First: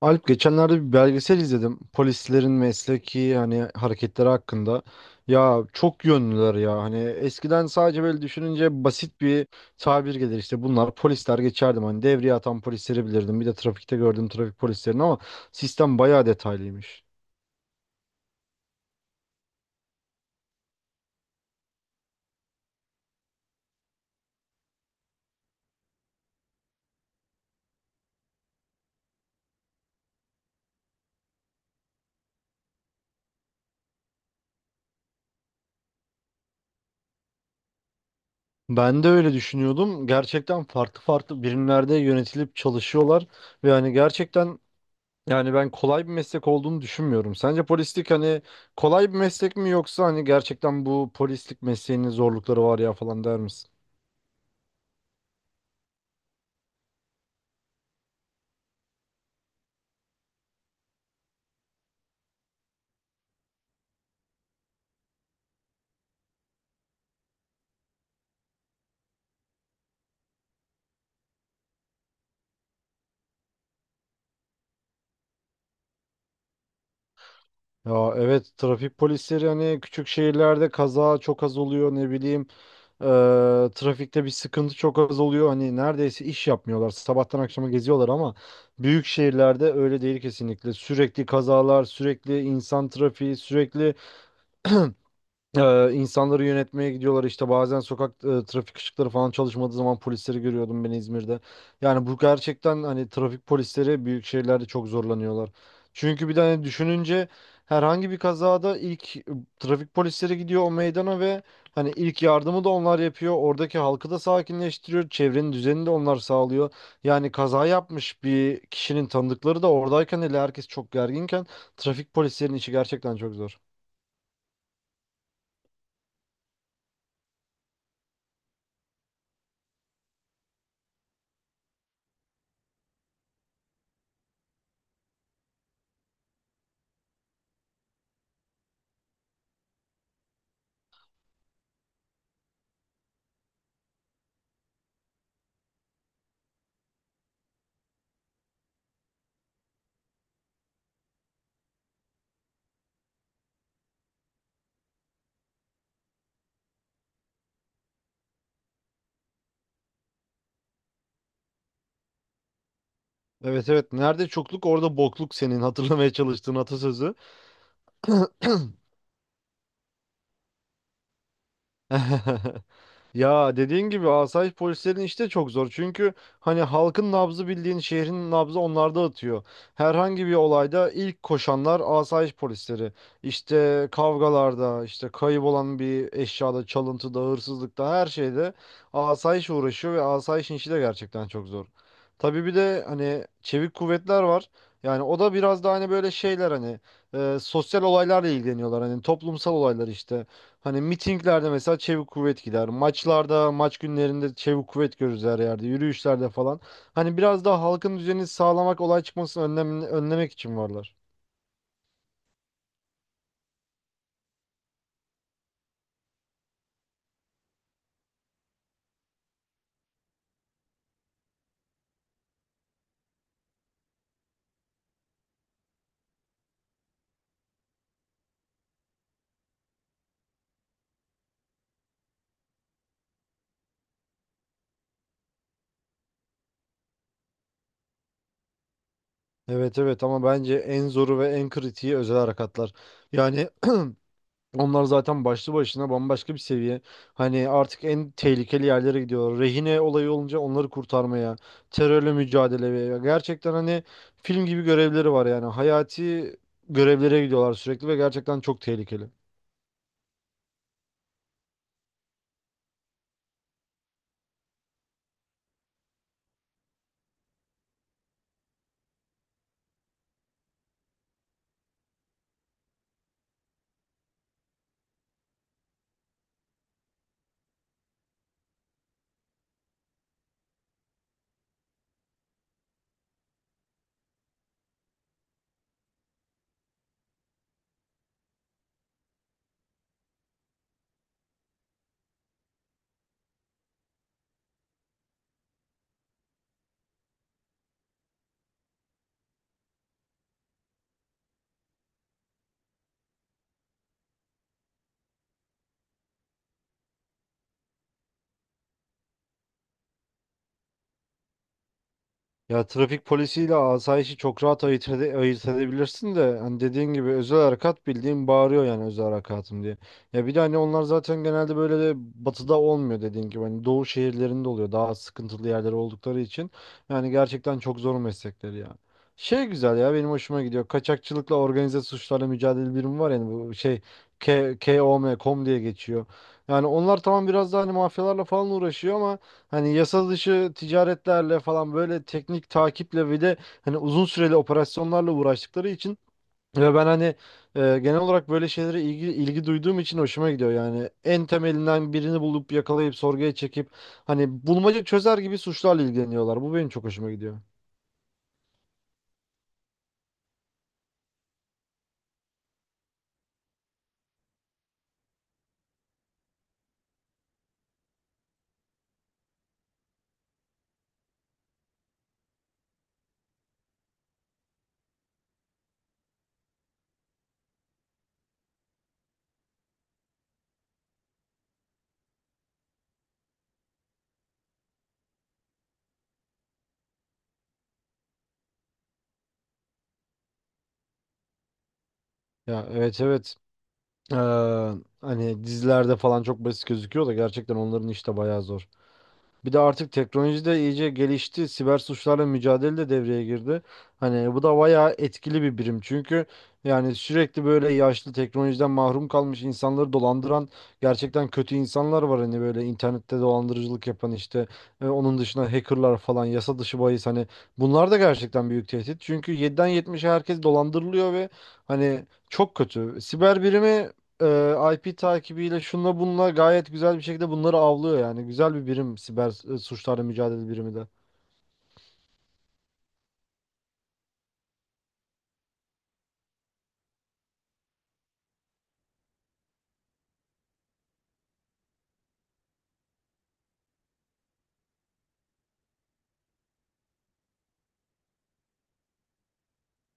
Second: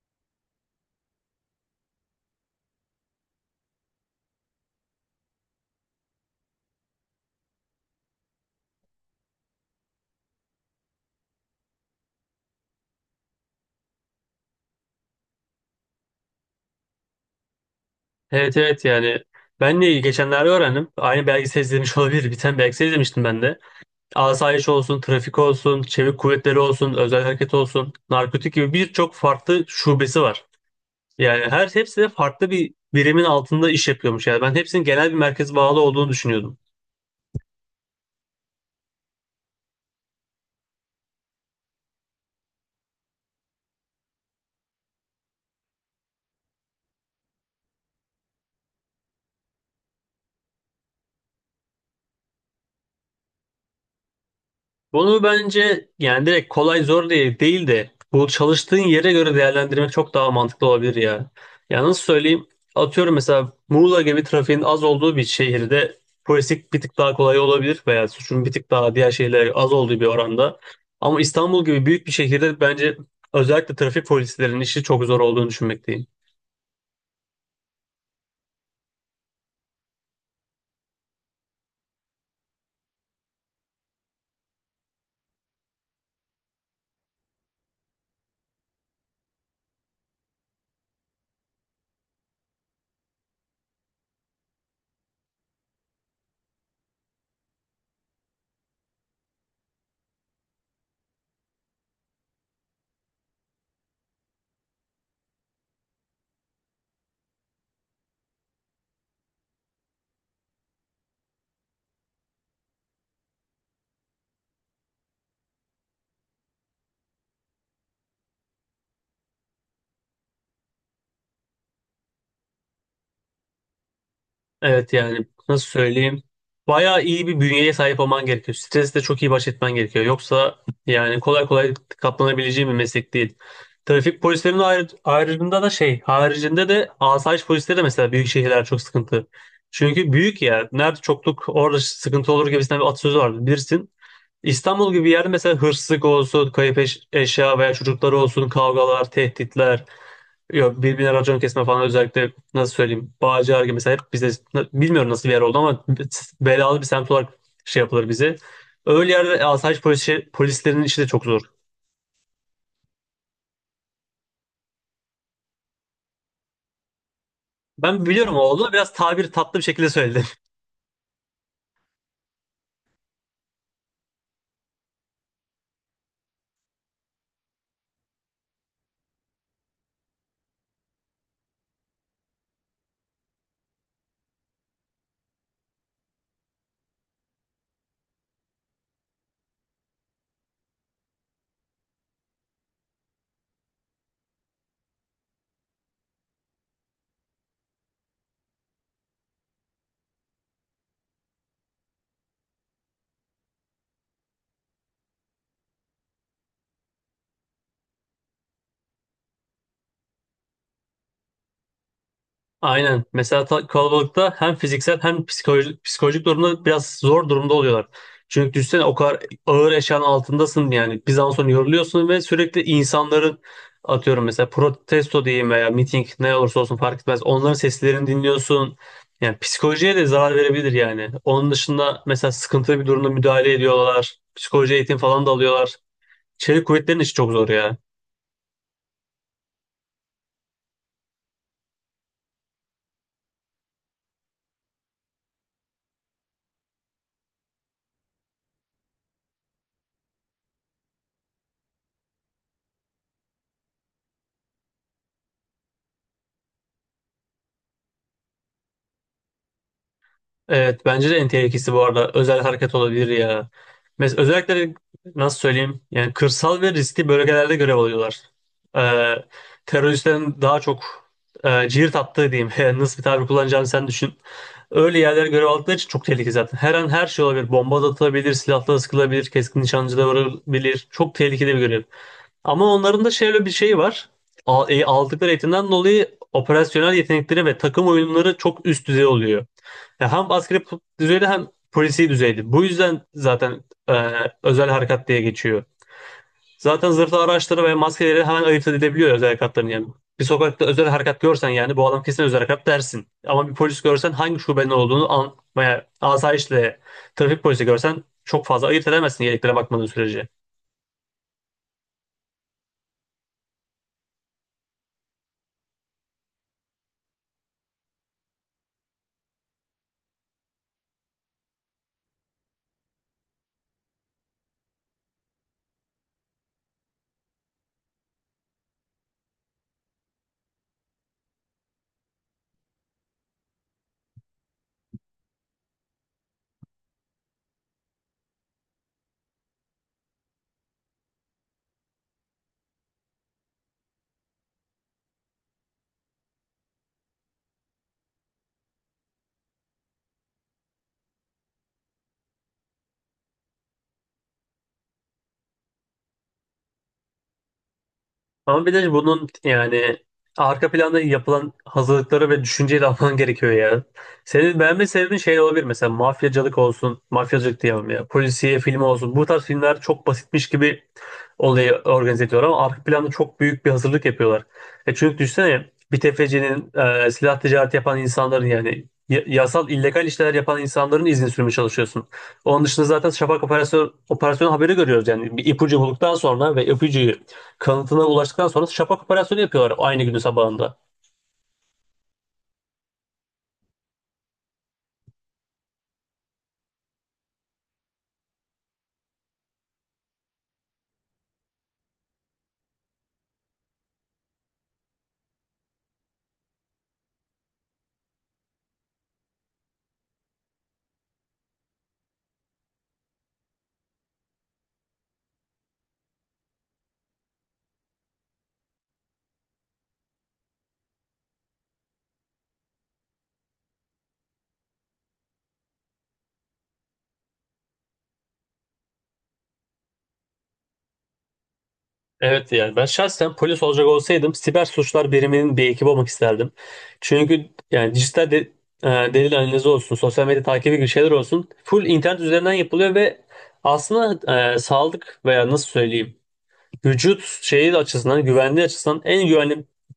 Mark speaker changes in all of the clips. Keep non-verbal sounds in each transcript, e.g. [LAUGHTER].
Speaker 1: Alp, geçenlerde bir belgesel izledim. Polislerin mesleki hani hareketleri hakkında. Ya çok yönlüler ya. Hani eskiden sadece böyle düşününce basit bir tabir gelir işte bunlar polisler geçerdim. Hani devriye atan polisleri bilirdim. Bir de trafikte gördüğüm trafik polislerini ama sistem bayağı detaylıymış.
Speaker 2: Evet, evet, yani ben de geçenlerde öğrendim. Aynı belgesel izlemiş [LAUGHS] olabilir. Bir tane belgesel izlemiştim ben de. Asayiş olsun, trafik olsun, çevik kuvvetleri olsun, özel hareket olsun, narkotik gibi birçok farklı şubesi var. Yani hepsi de farklı bir birimin altında iş yapıyormuş. Yani ben hepsinin genel bir merkeze bağlı olduğunu düşünüyordum.
Speaker 1: Ben de öyle düşünüyordum. Gerçekten farklı farklı birimlerde yönetilip çalışıyorlar ve hani gerçekten. Yani ben kolay bir meslek olduğunu düşünmüyorum. Sence polislik hani kolay bir meslek mi yoksa hani gerçekten bu polislik mesleğinin zorlukları var ya falan der misin?
Speaker 2: Bunu bence yani direkt kolay zor diye değil de bu çalıştığın yere göre değerlendirmek çok daha mantıklı olabilir ya. Ya nasıl söyleyeyim? Atıyorum mesela Muğla gibi trafiğin az olduğu bir şehirde polislik bir tık daha kolay olabilir veya suçun bir tık daha diğer şehirlere az olduğu bir oranda. Ama İstanbul gibi büyük bir şehirde bence özellikle trafik polislerinin işi çok zor olduğunu düşünmekteyim.
Speaker 1: Ya, evet, trafik polisleri hani küçük şehirlerde kaza çok az oluyor, ne bileyim, eee, trafikte bir sıkıntı çok az oluyor, hani neredeyse iş yapmıyorlar, sabahtan akşama geziyorlar ama büyük şehirlerde öyle değil, kesinlikle sürekli kazalar, sürekli insan trafiği, sürekli [CLEARS THROAT] insanları yönetmeye gidiyorlar. İşte bazen sokak trafik ışıkları falan çalışmadığı zaman polisleri görüyordum ben İzmir'de. Yani bu gerçekten hani trafik polisleri büyük şehirlerde çok zorlanıyorlar. Çünkü bir tane düşününce herhangi bir kazada ilk trafik polisleri gidiyor o meydana ve hani ilk yardımı da onlar yapıyor. Oradaki halkı da sakinleştiriyor. Çevrenin düzenini de onlar sağlıyor. Yani kaza yapmış bir kişinin tanıdıkları da oradayken, hele herkes çok gerginken, trafik polislerinin işi gerçekten çok zor.
Speaker 2: Evet yani nasıl söyleyeyim? Bayağı iyi bir bünyeye sahip olman gerekiyor. Stresle çok iyi baş etmen gerekiyor. Yoksa yani kolay kolay katlanabileceğin bir meslek değil. Trafik polislerinin ayrı, ayrıcında da şey, haricinde de asayiş polisleri de mesela büyük şehirler çok sıkıntı. Çünkü büyük yer, nerede çokluk orada sıkıntı olur gibisinden bir atasözü vardı bilirsin. İstanbul gibi bir yerde mesela hırsızlık olsun, kayıp eşya veya çocukları olsun, kavgalar, tehditler. Yok birbirine racon kesme falan, özellikle nasıl söyleyeyim, Bağcılar gibi mesela. Hep bize bilmiyorum nasıl bir yer oldu ama belalı bir semt olarak şey yapılır bize. Öyle yerde asayiş polisi, polislerinin işi de çok zor.
Speaker 1: Evet, evet. Nerede çokluk orada bokluk, senin hatırlamaya çalıştığın atasözü.
Speaker 2: Ben biliyorum o oldu, biraz tabir tatlı bir şekilde söyledi.
Speaker 1: [LAUGHS] Ya, dediğin gibi asayiş polislerin işi de çok zor. Çünkü hani halkın nabzı, bildiğin şehrin nabzı onlarda atıyor. Herhangi bir olayda ilk koşanlar asayiş polisleri. İşte kavgalarda, işte kayıp olan bir eşyada, çalıntıda, hırsızlıkta, her şeyde asayiş uğraşıyor ve asayişin işi de gerçekten çok zor. Tabii bir de hani çevik kuvvetler var. Yani o da biraz da hani böyle şeyler hani sosyal olaylarla ilgileniyorlar. Hani toplumsal olaylar işte. Hani mitinglerde mesela çevik kuvvet gider. Maçlarda, maç günlerinde çevik kuvvet görürüz her yerde. Yürüyüşlerde falan. Hani biraz daha halkın düzenini sağlamak, olay çıkmasını önlemek için varlar.
Speaker 2: Aynen. Mesela kalabalıkta hem fiziksel hem psikolojik durumda biraz zor durumda oluyorlar. Çünkü düşünsene o kadar ağır eşyanın altındasın, yani bir zaman sonra yoruluyorsun ve sürekli insanların, atıyorum mesela protesto diyeyim veya miting, ne olursa olsun fark etmez, onların seslerini dinliyorsun. Yani psikolojiye de zarar verebilir yani. Onun dışında mesela sıkıntılı bir durumda müdahale ediyorlar. Psikoloji eğitim falan da alıyorlar. Çevik kuvvetlerin işi çok zor ya.
Speaker 1: Evet, evet, ama bence en zoru ve en kritiği özel harekatlar. Yani [CLEARS THROAT] onlar zaten başlı başına bambaşka bir seviye. Hani artık en tehlikeli yerlere gidiyorlar. Rehine olayı olunca onları kurtarmaya, terörle mücadeleye. Gerçekten hani film gibi görevleri var yani. Hayati görevlere gidiyorlar sürekli ve gerçekten çok tehlikeli.
Speaker 2: Evet bence de en tehlikesi bu arada özel hareket olabilir ya. Mesela özellikle nasıl söyleyeyim, yani kırsal ve riskli bölgelerde görev alıyorlar. Ee, Teröristlerin daha çok cirit attığı diyeyim [LAUGHS] Yani nasıl bir tabir kullanacağını sen düşün. Öyle yerlere görev aldıkları için çok tehlikeli zaten. Her an her şey olabilir. Bomba da atılabilir, silahla sıkılabilir, keskin nişancı da varabilir. Çok tehlikeli bir görev. Ama onların da şöyle bir şey var. Aldıkları eğitimden dolayı operasyonel yetenekleri ve takım oyunları çok üst düzey oluyor. Ya hem askeri düzeyde hem polisi düzeyde. Bu yüzden zaten e, özel harekat diye geçiyor. Zaten zırhlı araçları ve maskeleri hemen ayırt edilebiliyor özel harekatların yani. Bir sokakta özel harekat görsen yani bu adam kesin özel harekat dersin. Ama bir polis görsen hangi şubenin olduğunu an veya asayişle trafik polisi görsen çok fazla ayırt edemezsin yeleklere bakmadığın sürece.
Speaker 1: Ya, trafik polisiyle asayişi çok rahat ayırt edebilirsin de hani dediğin gibi özel harekat bildiğin bağırıyor yani, özel harekatım diye. Ya bir de hani onlar zaten genelde böyle de batıda olmuyor, dediğin gibi hani doğu şehirlerinde oluyor, daha sıkıntılı yerler oldukları için. Yani gerçekten çok zor meslekleri ya. Şey, güzel ya, benim hoşuma gidiyor. Kaçakçılıkla organize suçlarla mücadele birimi var, yani bu şey KOM diye geçiyor. Yani onlar tamam, biraz daha hani mafyalarla falan uğraşıyor ama hani yasa dışı ticaretlerle falan, böyle teknik takiple ve de hani uzun süreli operasyonlarla uğraştıkları için ve ben hani genel olarak böyle şeylere ilgi duyduğum için hoşuma gidiyor yani. En temelinden birini bulup yakalayıp sorguya çekip, hani bulmaca çözer gibi suçlarla ilgileniyorlar. Bu benim çok hoşuma gidiyor.
Speaker 2: Ama bir de bunun yani arka planda yapılan hazırlıkları ve düşünceyi de alman [LAUGHS] gerekiyor ya. Senin beğenme sebebin şey olabilir, mesela mafyacılık olsun, mafyacılık diyemem ya, polisiye filmi olsun. Bu tarz filmler çok basitmiş gibi olayı organize ediyorlar ama arka planda çok büyük bir hazırlık yapıyorlar. E çünkü düşünsene bir tefecinin, silah ticareti yapan insanların, yani yasal illegal işler yapan insanların izin sürmeye çalışıyorsun. Onun dışında zaten şafak operasyon haberi görüyoruz. Yani bir ipucu bulduktan sonra ve ipucuyu kanıtına ulaştıktan sonra şapak operasyonu yapıyorlar aynı günün sabahında.
Speaker 1: Ya evet, evet. Ee, hani dizilerde falan çok basit gözüküyor da gerçekten onların işi de bayağı zor. Bir de artık teknoloji de iyice gelişti. Siber suçlarla mücadele de devreye girdi. Hani bu da bayağı etkili bir birim. Çünkü yani sürekli böyle yaşlı, teknolojiden mahrum kalmış insanları dolandıran gerçekten kötü insanlar var. Hani böyle internette dolandırıcılık yapan, işte onun dışında hackerlar falan, yasa dışı bahis, hani bunlar da gerçekten büyük tehdit. Çünkü 7'den 70'e herkes dolandırılıyor ve hani çok kötü. Siber birimi IP takibiyle, şunla bununla gayet güzel bir şekilde bunları avlıyor yani. Güzel bir birim siber suçlarla mücadele birimi de.
Speaker 2: Evet yani ben şahsen polis olacak olsaydım siber suçlar biriminin bir ekibi olmak isterdim. Çünkü yani dijital e, delil analizi olsun, sosyal medya takibi gibi şeyler olsun. Full internet üzerinden yapılıyor ve aslında sağlık veya nasıl söyleyeyim, vücut şeyi açısından, güvenliği açısından en güvenli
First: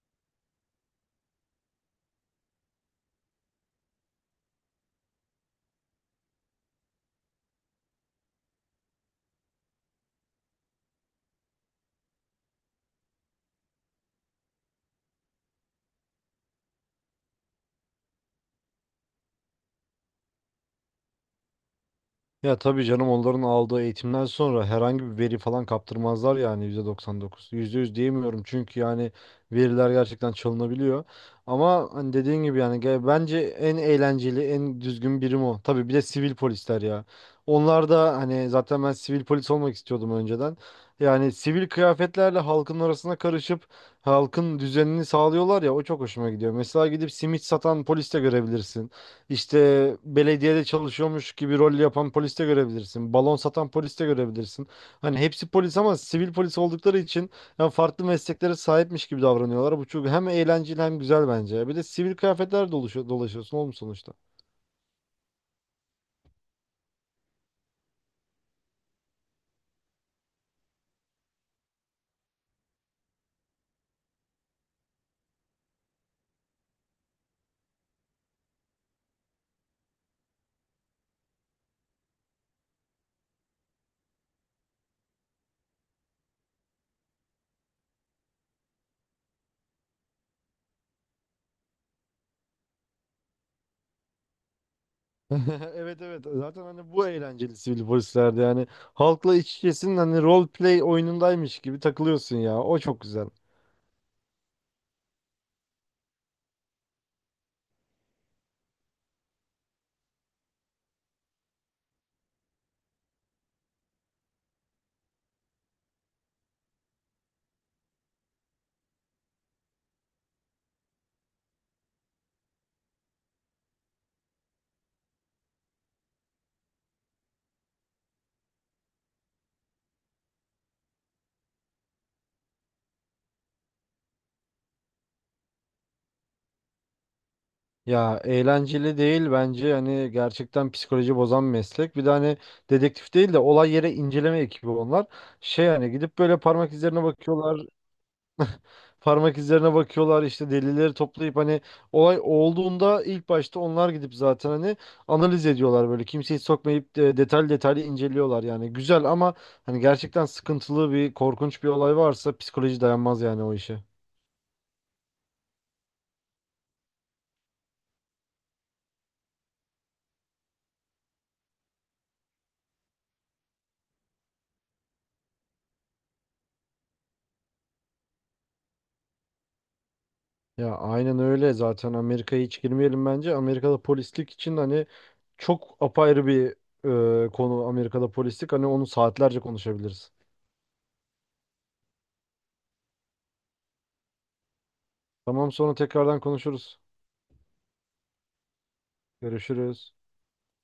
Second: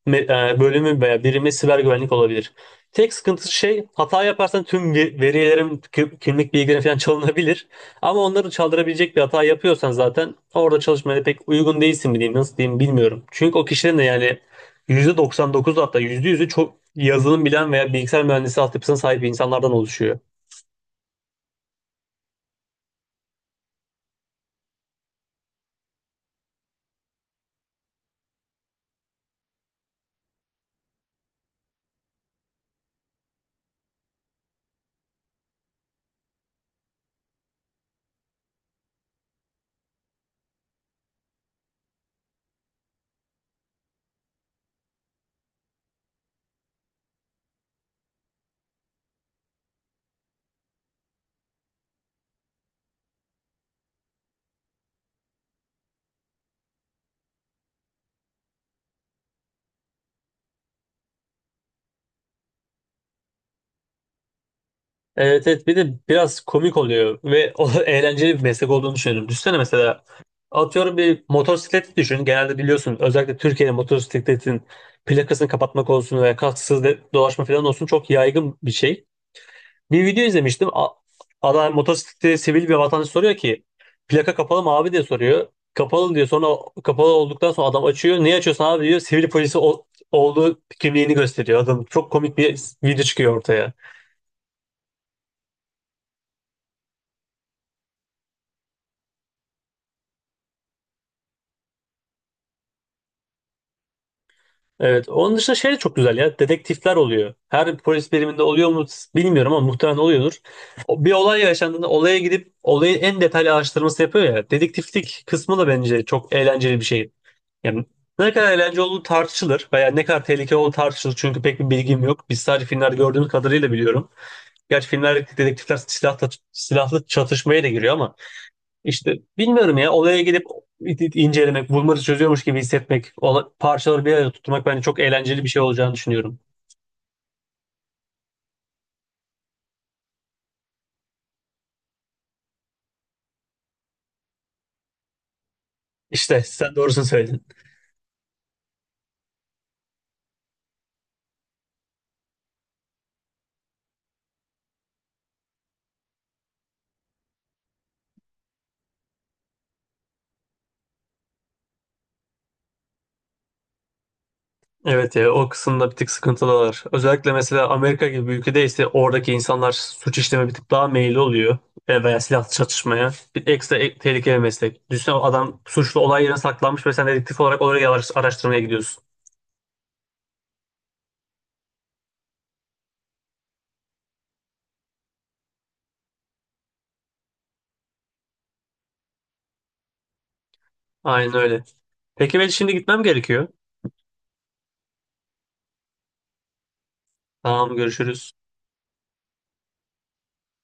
Speaker 2: bölümü veya birimi siber güvenlik olabilir. Tek sıkıntısı şey, hata yaparsan tüm verilerim, kimlik bilgilerin falan çalınabilir. Ama onları çaldırabilecek bir hata yapıyorsan zaten orada çalışmaya pek uygun değilsin mi diyeyim, nasıl diyeyim bilmiyorum. Çünkü o kişilerin de yani %99, hatta yüzde yüzü çok yazılım bilen veya bilgisayar mühendisi altyapısına sahip insanlardan oluşuyor.
Speaker 1: Ya tabii canım, onların aldığı eğitimden sonra herhangi bir veri falan kaptırmazlar yani %99. %100 diyemiyorum çünkü yani veriler gerçekten çalınabiliyor. Ama hani dediğin gibi yani bence en eğlenceli, en düzgün birim o. Tabii bir de sivil polisler ya. Onlar da hani, zaten ben sivil polis olmak istiyordum önceden. Yani sivil kıyafetlerle halkın arasına karışıp halkın düzenini sağlıyorlar ya, o çok hoşuma gidiyor. Mesela gidip simit satan polis de görebilirsin. İşte belediyede çalışıyormuş gibi rol yapan polis de görebilirsin. Balon satan polis de görebilirsin. Hani hepsi polis ama sivil polis oldukları için ya farklı mesleklere sahipmiş gibi davranıyorlar. Bu çok hem eğlenceli hem güzel bence. Bir de sivil kıyafetler dolaşıyorsun oğlum sonuçta.
Speaker 2: Evet, evet, bir de biraz komik oluyor ve o [LAUGHS] eğlenceli bir meslek olduğunu düşünüyorum. Düşünsene mesela, atıyorum, bir motosikleti düşün. Genelde biliyorsun özellikle Türkiye'de motosikletin plakasını kapatmak olsun veya kasksız dolaşma falan olsun çok yaygın bir şey. Bir video izlemiştim. Adam motosiklette, sivil bir vatandaş soruyor ki plaka kapalı mı abi diye soruyor. Kapalı diyor. Sonra kapalı olduktan sonra adam açıyor. Niye açıyorsun abi diyor. Sivil polisi olduğu kimliğini gösteriyor. Adam, çok komik bir video çıkıyor ortaya.
Speaker 1: [LAUGHS] Evet, evet, zaten hani bu eğlenceli sivil polislerde yani halkla iç içesin, hani role play oyunundaymış gibi takılıyorsun ya, o çok güzel.
Speaker 2: Evet. Onun dışında şey de çok güzel ya. Dedektifler oluyor. Her polis biriminde oluyor mu bilmiyorum ama muhtemelen oluyordur. Bir olay yaşandığında olaya gidip olayı en detaylı araştırması yapıyor ya. Dedektiflik kısmı da bence çok eğlenceli bir şey. Yani ne kadar eğlenceli olduğu tartışılır veya ne kadar tehlikeli olduğu tartışılır. Çünkü pek bir bilgim yok. Biz sadece filmlerde gördüğümüz kadarıyla biliyorum. Gerçi filmlerdeki dedektifler silahlı çatışmaya da giriyor ama işte bilmiyorum ya, olaya gidip incelemek, bulmaca çözüyormuş gibi hissetmek, parçaları bir arada tutmak bence çok eğlenceli bir şey olacağını düşünüyorum.
Speaker 1: Ya, eğlenceli değil bence, hani gerçekten psikoloji bozan meslek. Bir de hani dedektif değil de olay yere inceleme ekibi onlar. Şey, hani gidip böyle
Speaker 2: İşte
Speaker 1: parmak
Speaker 2: sen
Speaker 1: izlerine
Speaker 2: doğrusunu söyledin.
Speaker 1: bakıyorlar, işte delilleri toplayıp, hani olay olduğunda ilk başta onlar gidip zaten hani analiz ediyorlar, böyle kimseyi sokmayıp de detaylı detaylı inceliyorlar yani. Güzel ama hani gerçekten sıkıntılı bir, korkunç bir olay varsa psikoloji dayanmaz yani o işe.
Speaker 2: Evet ya, o kısımda bir tık sıkıntılılar. Özellikle mesela Amerika gibi bir ülkede ise oradaki insanlar suç işleme bir tık daha meyilli oluyor. E, veya silahlı çatışmaya. Bir ekstra tehlikeli bir meslek. Düşünsene, adam suçlu olay yerine saklanmış ve sen dedektif olarak oraya araştırmaya gidiyorsun.
Speaker 1: Ya aynen öyle, zaten Amerika'ya hiç girmeyelim bence. Amerika'da polislik için hani çok apayrı bir konu Amerika'da polislik. Hani onu saatlerce konuşabiliriz.
Speaker 2: Aynen öyle. Peki ben şimdi gitmem gerekiyor.
Speaker 1: Tamam, sonra tekrardan konuşuruz.
Speaker 2: Tamam, görüşürüz.
Speaker 1: Görüşürüz.